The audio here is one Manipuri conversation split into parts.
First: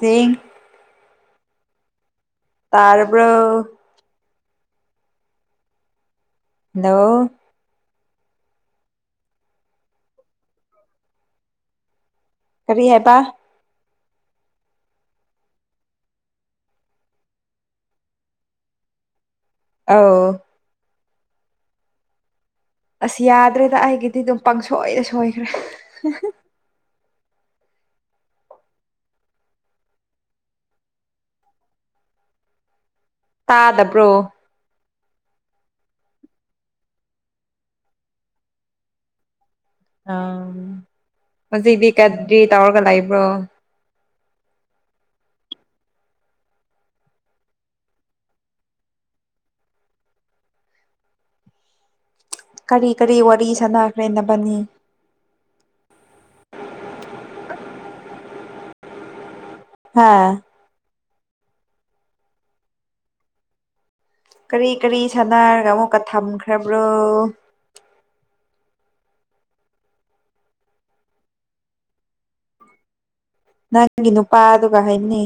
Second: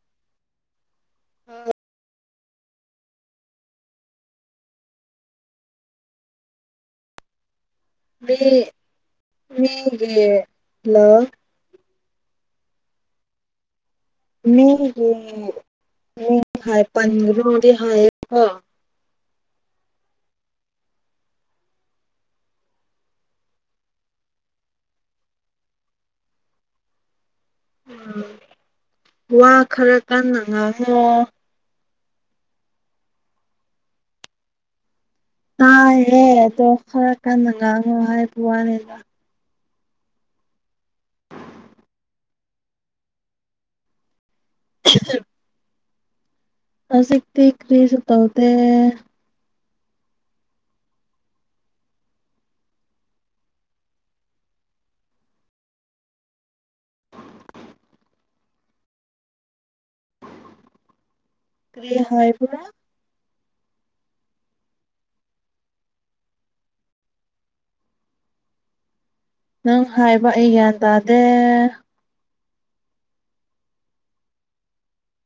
ꯍꯌ‌ꯦꯡ ꯑ ꯇꯥꯔꯕ꯭ꯔ‌ꯣ ꯍꯜꯂꯣ ꯃꯤ ꯃꯤꯒꯤ ꯍꯜꯂ‌ꯣ ꯀꯔꯤ ꯍꯥꯏꯕ ꯃꯤꯒꯤ ꯃꯤ ꯍꯥꯏ ꯄꯟꯔꯣ ꯍꯥꯏꯌ‌ꯦꯀ‌ꯣ ꯑ ꯑꯁ ꯌꯥꯗ꯭ꯔꯦꯗ ꯑꯩꯒꯤꯗꯤ ꯑꯗꯨꯝ ꯄꯪꯁꯣꯏꯗ ꯁꯣꯏꯈ꯭ꯔꯦ ꯎꯝ ꯋꯥ ꯈꯔ ꯀꯟꯅ ꯉꯥꯡꯉꯣ ꯇꯥꯗꯕ꯭ꯔꯣ ꯑꯥ ꯑꯦꯗꯣ ꯈꯔ ꯀꯥꯟꯗꯪꯉ ꯋꯥꯔ ꯄꯋꯥꯅꯤꯗ ꯑ ꯍꯧꯖꯤꯛꯗꯤ ꯀꯗ꯭ꯔꯤ ꯇꯧꯔꯒ ꯂꯩ ꯂꯩꯕ꯭ꯔꯣ ꯁꯤꯆ [inaudible] ꯍꯧꯖꯤꯛꯇꯤ ꯀꯔꯤꯁꯨ ꯇꯧꯗ‌ꯦ ꯀꯔꯤ ꯀꯔꯤ ꯋꯥꯔꯤ ꯁꯥꯟꯅꯈ꯭ꯔꯦꯅꯕꯅꯤ ꯍꯥꯥ ꯀꯔꯤ ꯍꯥꯏꯕ ꯀꯔꯤ ꯀꯔꯤ ꯁꯥꯟꯅꯔꯒ ꯑꯃꯨꯛꯀ ꯊꯝꯈ꯭ꯔꯕ꯭ꯔꯣ ꯅꯪ ꯍꯥꯏꯕ ꯑꯩ ꯒ꯭ꯌꯥꯟ ꯇꯥꯗꯦ ꯅꯪꯒꯤ ꯅꯨꯄꯥꯗꯨꯒ ꯍꯥꯏꯅꯤ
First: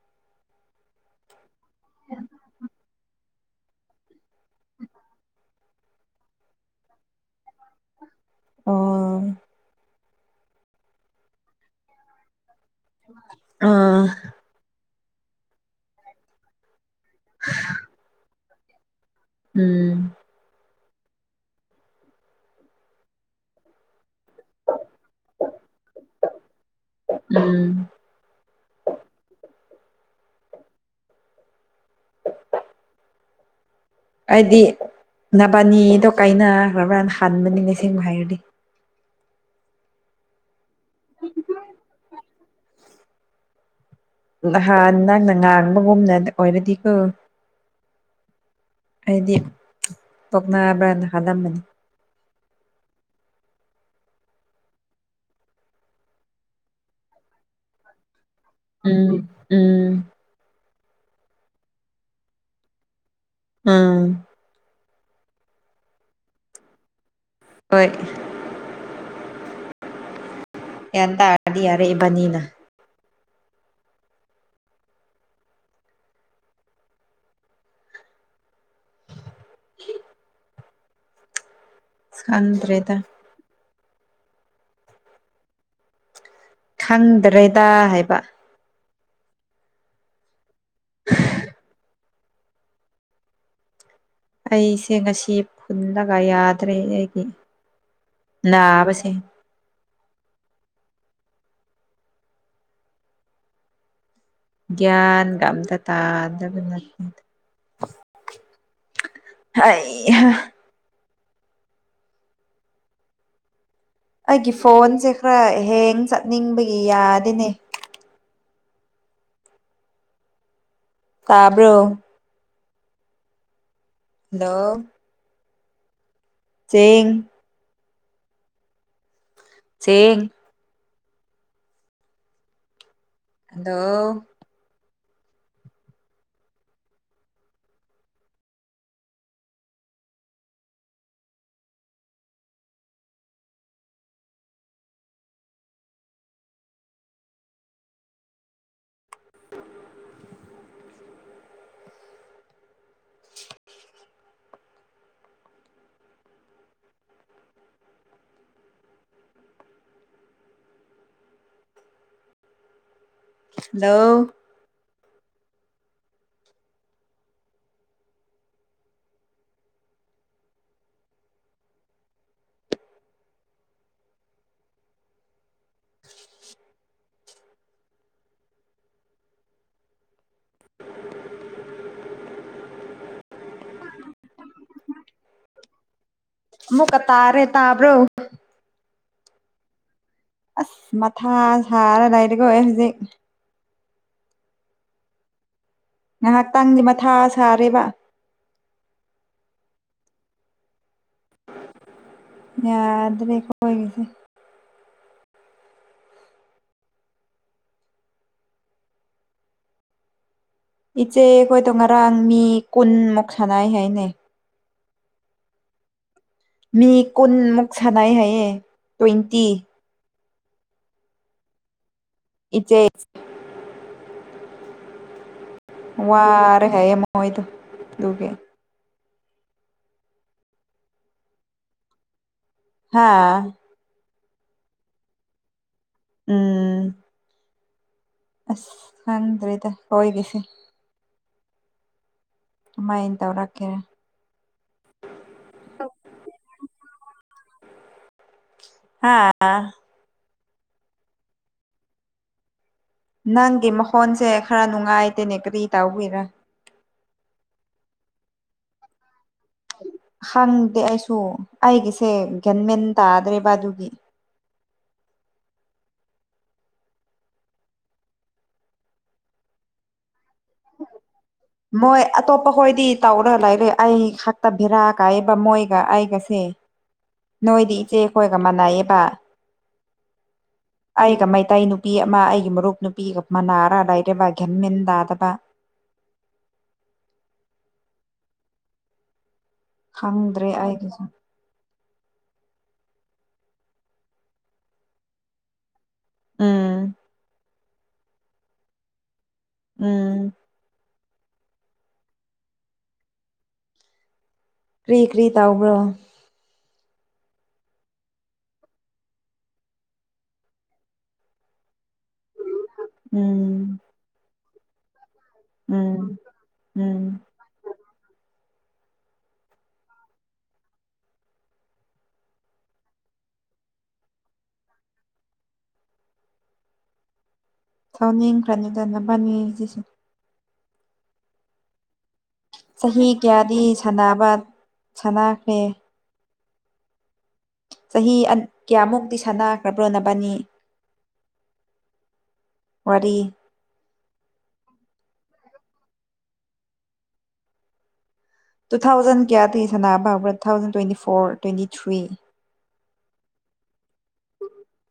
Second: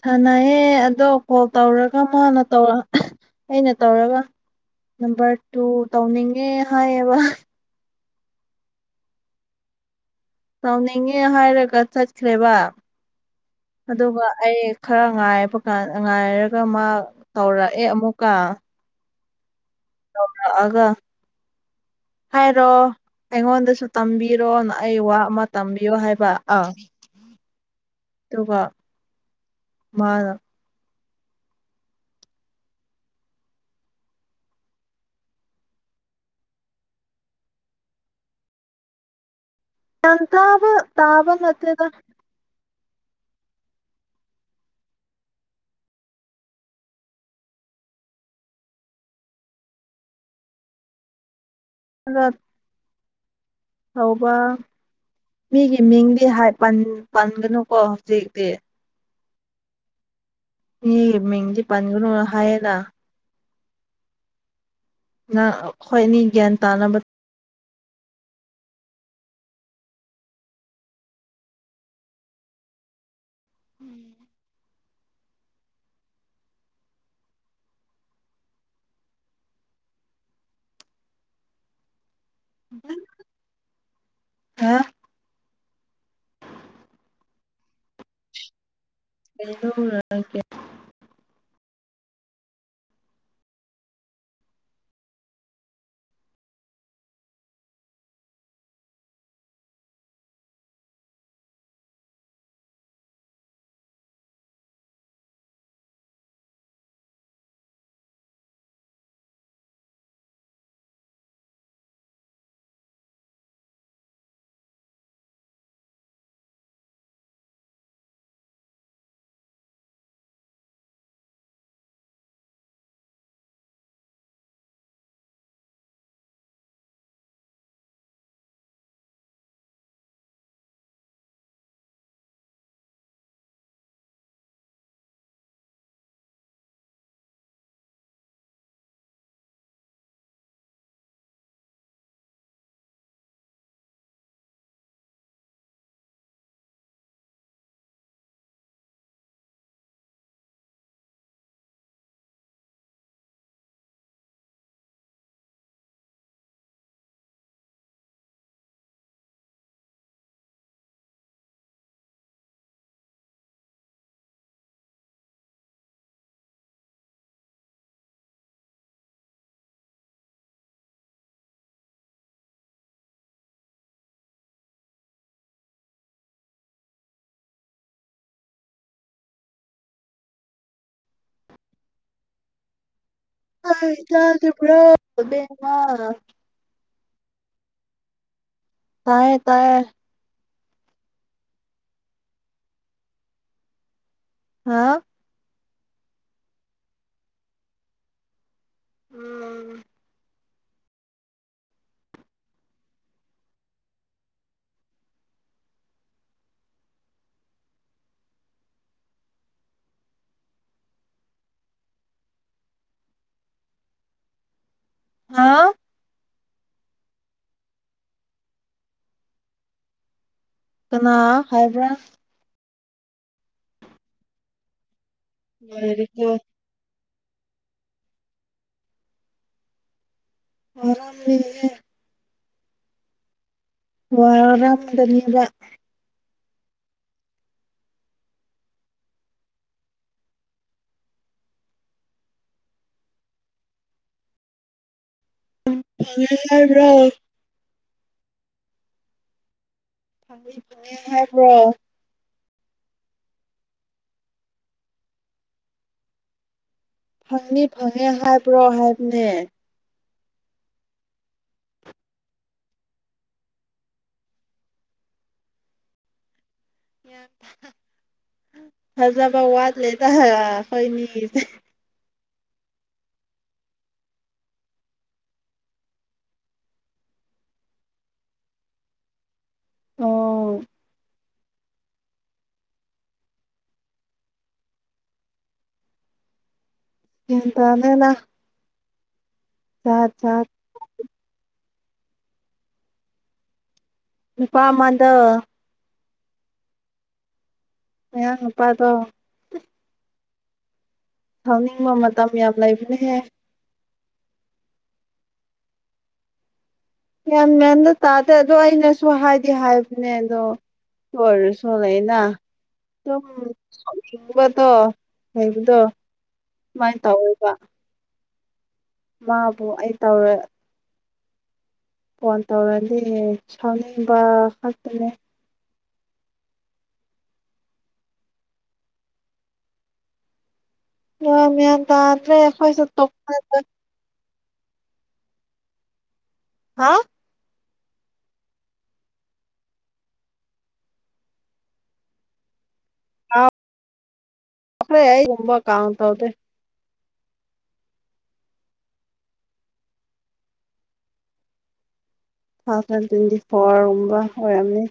ꯁꯥꯟꯅꯩꯌꯦ ꯑꯗꯣ ꯀꯣꯜ ꯇꯧꯔꯒ ꯃꯥꯅ ꯇꯧꯔ ꯑꯩꯅ ꯇꯧꯔꯒ [unintelligible] ꯍꯥꯏꯌꯦꯕ ꯑꯣ ꯇꯧꯅꯤꯡꯉꯦ ꯍꯥꯏꯔꯒ ꯆꯠꯈ꯭ꯔꯦꯕ ꯑꯥ ꯑꯗꯨꯒ ꯑꯩ ꯈꯔ ꯉꯥꯏꯔꯕꯀꯥꯟ ꯉꯥꯏꯔꯒ ꯃꯥ ꯇꯧꯔꯛ ꯑꯦ ꯑꯃꯨꯛꯀ ꯎꯝ ꯇꯧꯔꯛ ꯑꯒ ꯍꯥꯏꯔꯣ ꯑꯩꯉꯣꯟꯗꯁꯨ ꯇꯝꯕꯤꯔꯣ ꯑꯩ ꯋꯥ ꯑꯃ ꯇꯝꯕꯤꯌꯣ ꯍꯥꯏꯕ ꯑꯥ ꯎꯝ ꯑꯗꯨꯒ ꯃꯥꯅ [inaudible] ꯑꯩꯗꯤ ꯅꯕꯥꯅꯤꯗꯣ ꯀꯥꯏꯅꯈ꯭ꯔꯕꯅ ꯍꯟꯥꯟꯕꯅꯤ ꯁꯦꯡꯕ ꯍꯥꯏꯔꯗꯤ [unintelligible] ꯇꯥꯕ ꯇꯥꯕ ꯅꯠꯇꯦꯗ ꯅꯍꯥꯟ ꯅꯪꯅ ꯉꯥꯡꯕꯒꯨꯝꯅ ꯑꯣꯏꯔꯗꯤꯀꯣ ꯍꯥꯏꯗꯤ ꯇꯣꯛꯅꯕꯅ ꯍꯥꯜꯂꯝꯃꯅꯤ ꯑ ꯍꯧꯕ ꯃꯤꯒꯤ ꯃꯤꯡꯗꯤ ꯄꯟꯒꯅꯨꯀꯣ ꯍꯧꯖꯤꯛꯇꯤ ꯎꯝ ꯎꯝ ꯌꯦ ꯃꯤꯡꯗꯤ ꯄꯟꯒꯅꯨ ꯍꯥꯏꯌꯦꯅ ꯑꯝ ꯈꯣꯏꯅꯤ ꯒ꯭ꯌꯥꯟ ꯇꯥꯅꯕ ꯍꯣꯏ ꯒꯌ꯭ꯟ ꯇꯥꯔꯗꯤ ꯌꯥꯔꯦ ꯏꯕꯥꯅꯤꯅ [inaudible] ꯁ ꯈꯪꯗ꯭ꯔꯦꯗ ꯍꯥ ꯈꯪꯗ꯭ꯔꯦꯗ ꯍꯥꯏꯕ ꯑꯦꯣ ꯂꯅꯥ ꯀꯦ [inaudible] ꯑꯩꯁꯦ ꯉꯁꯤ ꯐꯨꯜꯂꯒ ꯌꯥꯗ꯭ꯔꯦ ꯑꯩꯒꯤ ꯅꯥꯕꯁꯦ ꯒ꯭ꯌꯥꯟꯒ ꯑꯝꯇ ꯇꯥꯗꯕ ꯅꯠꯇꯦ ꯍꯩ ꯍꯥ ꯑꯩꯒꯤ ꯐꯣꯟꯁꯦ ꯈꯔ ꯍꯦꯡ ꯆꯠꯅꯤꯡꯕꯒꯤ ꯌꯥꯗꯦꯅꯦ ꯇꯥꯕ꯭ꯔꯣ ꯍꯜꯂꯣ ꯆꯦꯡ ꯁꯦꯡ ꯍꯜꯂꯣ ꯍꯜꯂꯣ [inaudible] ꯇꯥꯗꯕ꯭ꯔꯣ ꯑꯕꯦꯝꯃ ꯃꯨꯛꯀ ꯇꯥꯔꯦ ꯇꯥꯕ꯭ꯔꯣ ꯇꯥꯏꯌꯦ ꯇꯥꯏꯌꯦ ꯑꯁ ꯃꯊꯥ ꯁꯥꯔ ꯂꯩꯔꯦꯀꯣ ꯑꯩ ꯍꯧꯖꯤꯛ ꯍꯥꯥ ꯉꯥꯏꯍꯥꯛꯇꯪꯗꯤ ꯃꯊꯥ ꯁꯥꯔꯦꯕ ꯎꯝ ꯌꯥ ꯗꯔꯦꯀꯣ ꯑꯩꯒꯤꯁꯦ ꯏꯆꯦ ꯑꯩꯈꯣꯏꯗꯣ ꯉꯔꯥꯡ ꯃꯤ ꯀꯨꯟꯃꯨꯛ ꯁꯥꯟꯅ ꯍꯥꯏꯅꯩ ꯍꯥꯥ ꯃꯤ ꯀꯨꯟꯃꯨꯛ ꯁꯥꯟꯅꯩ ꯍꯥꯏꯌꯦ ꯇ꯭ꯋꯦꯟꯇꯤ ꯀꯅꯥ ꯍꯥꯏꯕ꯭ꯔꯥ ꯏꯆꯦ ꯂꯣꯏꯔꯦꯀꯣ ꯋꯥꯔ ꯍꯥꯏꯌꯦ ꯍꯣꯏꯗ ꯂꯒꯦ ꯑꯔꯝ ꯂꯩꯦ ꯍꯥꯥ ꯋꯥꯔꯗꯗ ꯎꯝ ꯑꯁ ꯈꯪꯗ꯭꯭ꯔꯔꯤꯗ ꯑꯣꯏꯣꯏꯒꯤꯁꯤꯦ ꯀꯃꯥꯏꯅ ꯇꯧꯔꯛꯀꯦ ꯌꯥꯕ꯭ꯔꯣ ꯍꯥꯥ ꯐ ꯍꯥꯏꯕ꯭ꯔꯣ ꯅꯪꯒꯤ ꯃꯈꯣꯟꯁꯦ ꯈꯔ ꯅꯨꯡꯉꯥꯏꯗꯦꯅꯦ ꯀꯔꯤ ꯇꯥꯎꯕꯤꯔꯥ ꯐꯪꯅꯤ ꯐꯪꯉꯦ ꯍꯥꯏꯕ꯭ꯔꯣ ꯍꯥꯏꯕꯅꯦ ꯍꯪꯗꯦ ꯑꯩꯁꯨ ꯑꯩꯒꯤꯁꯦ ꯒꯦꯟꯃꯦꯟ ꯇꯥꯗ꯭ꯔꯦ ꯕ ꯑꯗꯨꯒꯤ ꯍꯖꯕ ꯋꯥꯗ ꯂꯩꯇꯥ ꯍ ꯍꯣꯏꯅꯤ ꯃꯣꯏ ꯑꯇꯣꯞꯄ ꯍꯣꯏꯗꯤ ꯇꯧꯔ ꯂꯥꯏꯛꯦ ꯑꯩ ꯈꯛꯇ ꯚꯦꯔꯥ ꯀꯥꯏꯑꯕ ꯃꯣꯏꯒ ꯑꯩꯒꯁꯦ ꯅꯣꯏꯗꯤ ꯏꯆꯦꯈꯣꯏꯒ ꯃꯥꯟꯅꯩꯌꯦꯕ ꯑꯣ ꯑꯩꯒ ꯃꯩꯇꯩ ꯅꯨꯄꯤ ꯑꯃ ꯑꯩꯒꯤ ꯃꯔꯨꯞ ꯅꯨꯄꯤꯒ ꯃꯅꯥꯔ ꯂꯥꯏꯔꯕ ꯒꯟꯃꯦꯟ ꯇꯥꯗꯕ ꯍꯇꯅꯅ ꯈꯪꯗ꯭ꯔꯦ ꯑꯩꯒꯤꯁꯨ ꯏꯄꯥꯃꯗ ꯎꯝ ꯃꯍ ꯅꯨꯄꯥꯗꯣ ꯎꯝ ꯊꯥꯎꯅꯤꯡꯕ ꯃꯇꯝ ꯌꯥꯝ ꯂꯩꯕꯅꯦꯍꯦ ꯀ꯭ꯔꯤ ꯀ꯭ꯔꯤ ꯇꯥꯎꯕ꯭ꯔꯣ ꯌꯥꯝ ꯃꯌꯥꯗ ꯇꯥꯗꯦ ꯑꯗꯣ ꯑꯩꯅꯁꯨ ꯍꯥꯏꯗꯤ ꯍꯥꯏꯕꯅꯦ ꯑꯗꯣ ꯂꯣꯏꯔꯁꯨ ꯂꯩꯅ ꯍ ꯎꯝ ꯕꯗꯣ ꯂꯩꯕꯗꯣ ꯎꯝ ꯁꯨꯃꯥꯏꯅ ꯎꯝ ꯇꯧꯋꯦꯕ ꯃꯥꯕꯨ ꯑꯩ ꯇꯧꯔꯦ ꯐꯣꯟ ꯇꯧꯔꯗꯤ ꯁꯥꯎꯅꯤꯡꯕ ꯈꯛꯇꯅꯦ ꯊꯧꯅꯤꯡꯈ꯭ꯔꯅꯤꯗꯚꯅꯤꯁꯤꯁ ꯑ ꯃ ꯇ ꯆꯍꯤ ꯀꯌꯥꯗꯤ ꯁꯥꯟꯅꯕ ꯁꯅꯥꯈ꯭ꯔꯦ ꯍꯥ ꯆꯍꯤ ꯀꯌꯥꯃꯨꯛꯇꯛꯇꯤ ꯁꯥꯟꯅꯈ꯭ꯔꯕ꯭ꯔꯣ ꯅꯕꯅꯤ ꯋꯥꯔꯤ ꯄꯈ꯭ꯔꯦ ꯌꯨꯝꯝꯕ ꯀꯥꯎꯇꯧꯗꯦ ꯇꯨ ꯊꯥꯎꯖꯟ ꯀꯌꯥꯗꯒꯤ ꯁꯅꯥꯕꯕ꯭ꯔꯥ two thousand twenty four twenty three two thousand twenty ꯐꯣꯔꯒꯨꯝꯕ ꯑꯣꯏꯔꯝꯅꯤ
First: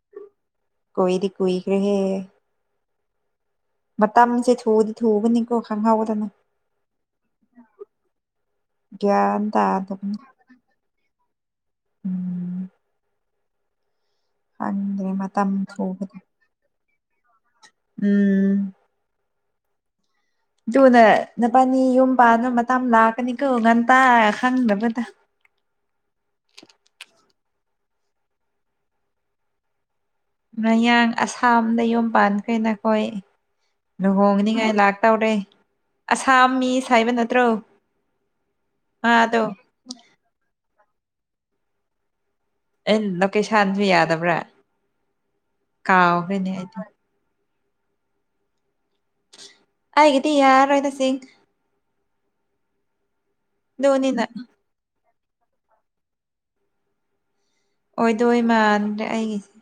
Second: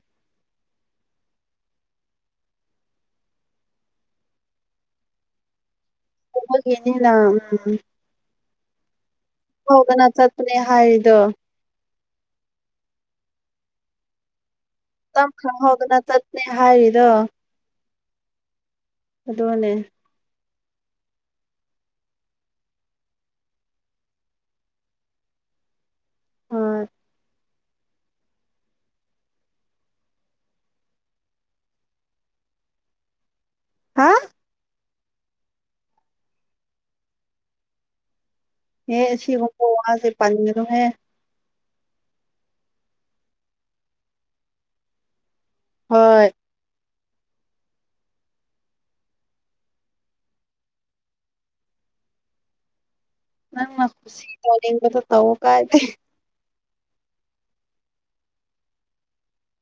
ꯀꯣꯏꯗꯤ ꯀꯏ ꯀ ꯔꯦ ꯃꯇꯝꯁꯦ ꯊꯨꯗꯤ ꯊꯨꯕꯅꯤꯀꯣ ꯈꯪꯍꯧꯗꯅ ꯎꯃ ꯌꯦꯅ ꯂ ꯒ꯭ꯌꯥꯟ ꯍꯧꯗꯅ ꯇꯥꯗꯕꯅꯤ ꯆꯠꯄꯅꯦ ꯍꯥꯏꯔꯤꯗꯣ ꯎꯝ [inaudible] ꯈꯪꯗ꯭ꯔꯦ ꯇꯝ ꯃꯇꯝ ꯈ ꯍꯒꯅ ꯊꯨꯕꯗꯣ ꯇꯠꯅꯦ ꯍꯥꯏ ꯗ ꯎꯝ ꯑꯗꯨꯗꯅꯦꯦ ꯊꯨꯅ ꯅꯨꯄꯥꯅꯤ ꯌꯨꯝ ꯄꯥꯅ ꯃꯇꯝ ꯂꯥꯛꯀꯅꯤꯀꯣ ꯉꯥꯟꯇꯥ ꯈꯪꯗꯕꯗ ꯍꯣꯏ ꯃꯌꯥꯡ ꯑꯁꯥꯝꯗ ꯌꯨꯝ ꯄꯥꯟꯈ꯭ꯔꯦ ꯅꯈꯣꯏ ꯍꯥ ꯂꯨꯍꯣꯡ ꯅꯤꯉꯏ ꯂꯥꯛ ꯇꯧꯔꯦ ꯑꯁꯥꯝ ꯃꯤ ꯁ ꯍꯥꯏꯕ ꯅꯠꯇ꯭ꯔꯣ ꯑꯦꯦ ꯃꯥꯗꯣ ꯁꯤꯨꯝꯣ ꯋꯥꯁꯦ ꯄꯣ ꯍ ꯑꯦ ꯂꯣꯀꯦꯁꯥꯟꯁꯨ ꯌꯥꯗꯕ꯭ꯔꯥ ꯀꯥꯎ ꯍꯣꯏ ꯍꯦꯅꯦꯗꯤ ꯍꯥꯏꯒꯗꯤ ꯌꯥ ꯔꯣꯏꯗꯁꯤꯡ ꯑꯗꯨꯅꯤꯅ ꯅꯁꯤ ꯇ ꯇ ꯀꯥꯏ ꯊ ꯑꯣꯏꯗꯣꯏ ꯃꯥꯟ꯭ꯔꯦ ꯑꯩꯒꯤꯁꯦ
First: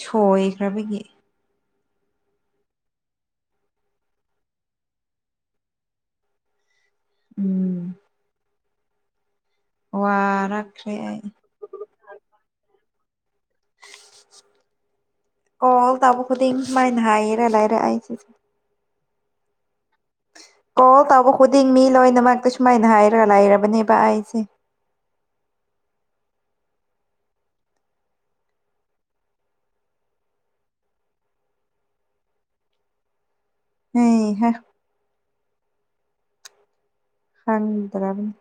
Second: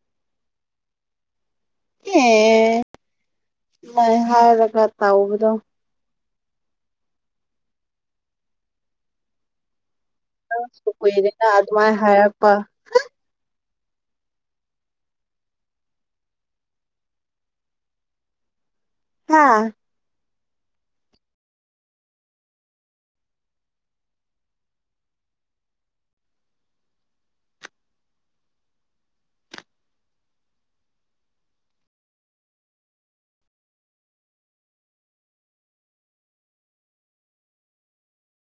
ꯁꯣꯏꯈ꯭ꯔꯕꯒꯤ ꯑꯦ ꯃ ꯍꯥꯏꯔꯒ ꯇꯕꯗꯣ ꯎꯝ ꯋꯥꯔꯛꯈ꯭ꯔꯦ ꯑꯩ ꯑꯗꯅ ꯑꯗꯨ ꯃꯥꯥꯏ ꯍꯥꯏꯄ ꯑꯣ ꯇꯕꯨ ꯈꯨꯗꯤ ꯃꯥꯏ ꯃꯍꯥꯏꯔ ꯂꯥꯏꯔꯁ ꯍꯥꯥ ꯀꯣꯜ ꯇꯧꯕ ꯈꯨꯗꯤꯡ ꯃꯤ ꯂꯣꯏꯅꯃꯛꯇ ꯁꯨꯃꯥꯏꯅ ꯍꯥꯏꯔꯒ ꯂꯩꯔꯕꯅꯦꯕ ꯑꯩꯁꯦ ꯍꯝ ꯍ ꯍꯥꯡ ꯇꯔꯥꯕꯅꯤ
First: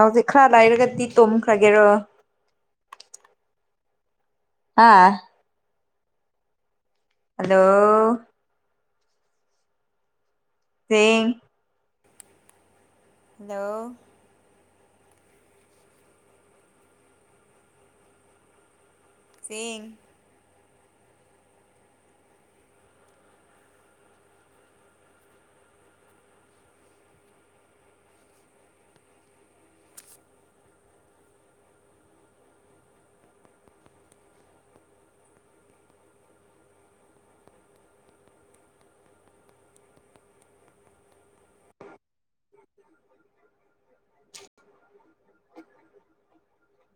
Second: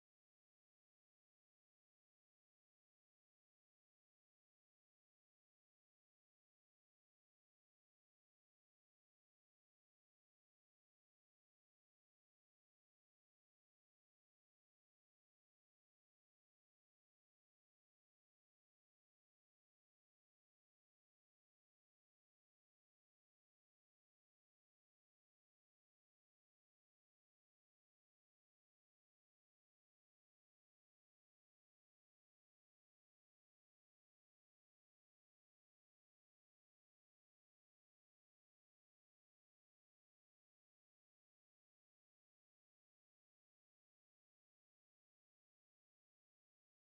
ꯍꯧꯖꯤꯛ ꯈꯔ ꯂꯩꯥꯏꯔꯒꯗꯤ ꯇꯣꯈ꯭ꯔꯒꯦꯔꯣ ꯑꯥ ꯍꯂꯣ ꯁ [unintelligible] ꯍꯜꯂꯣ ꯆ [unintelligible]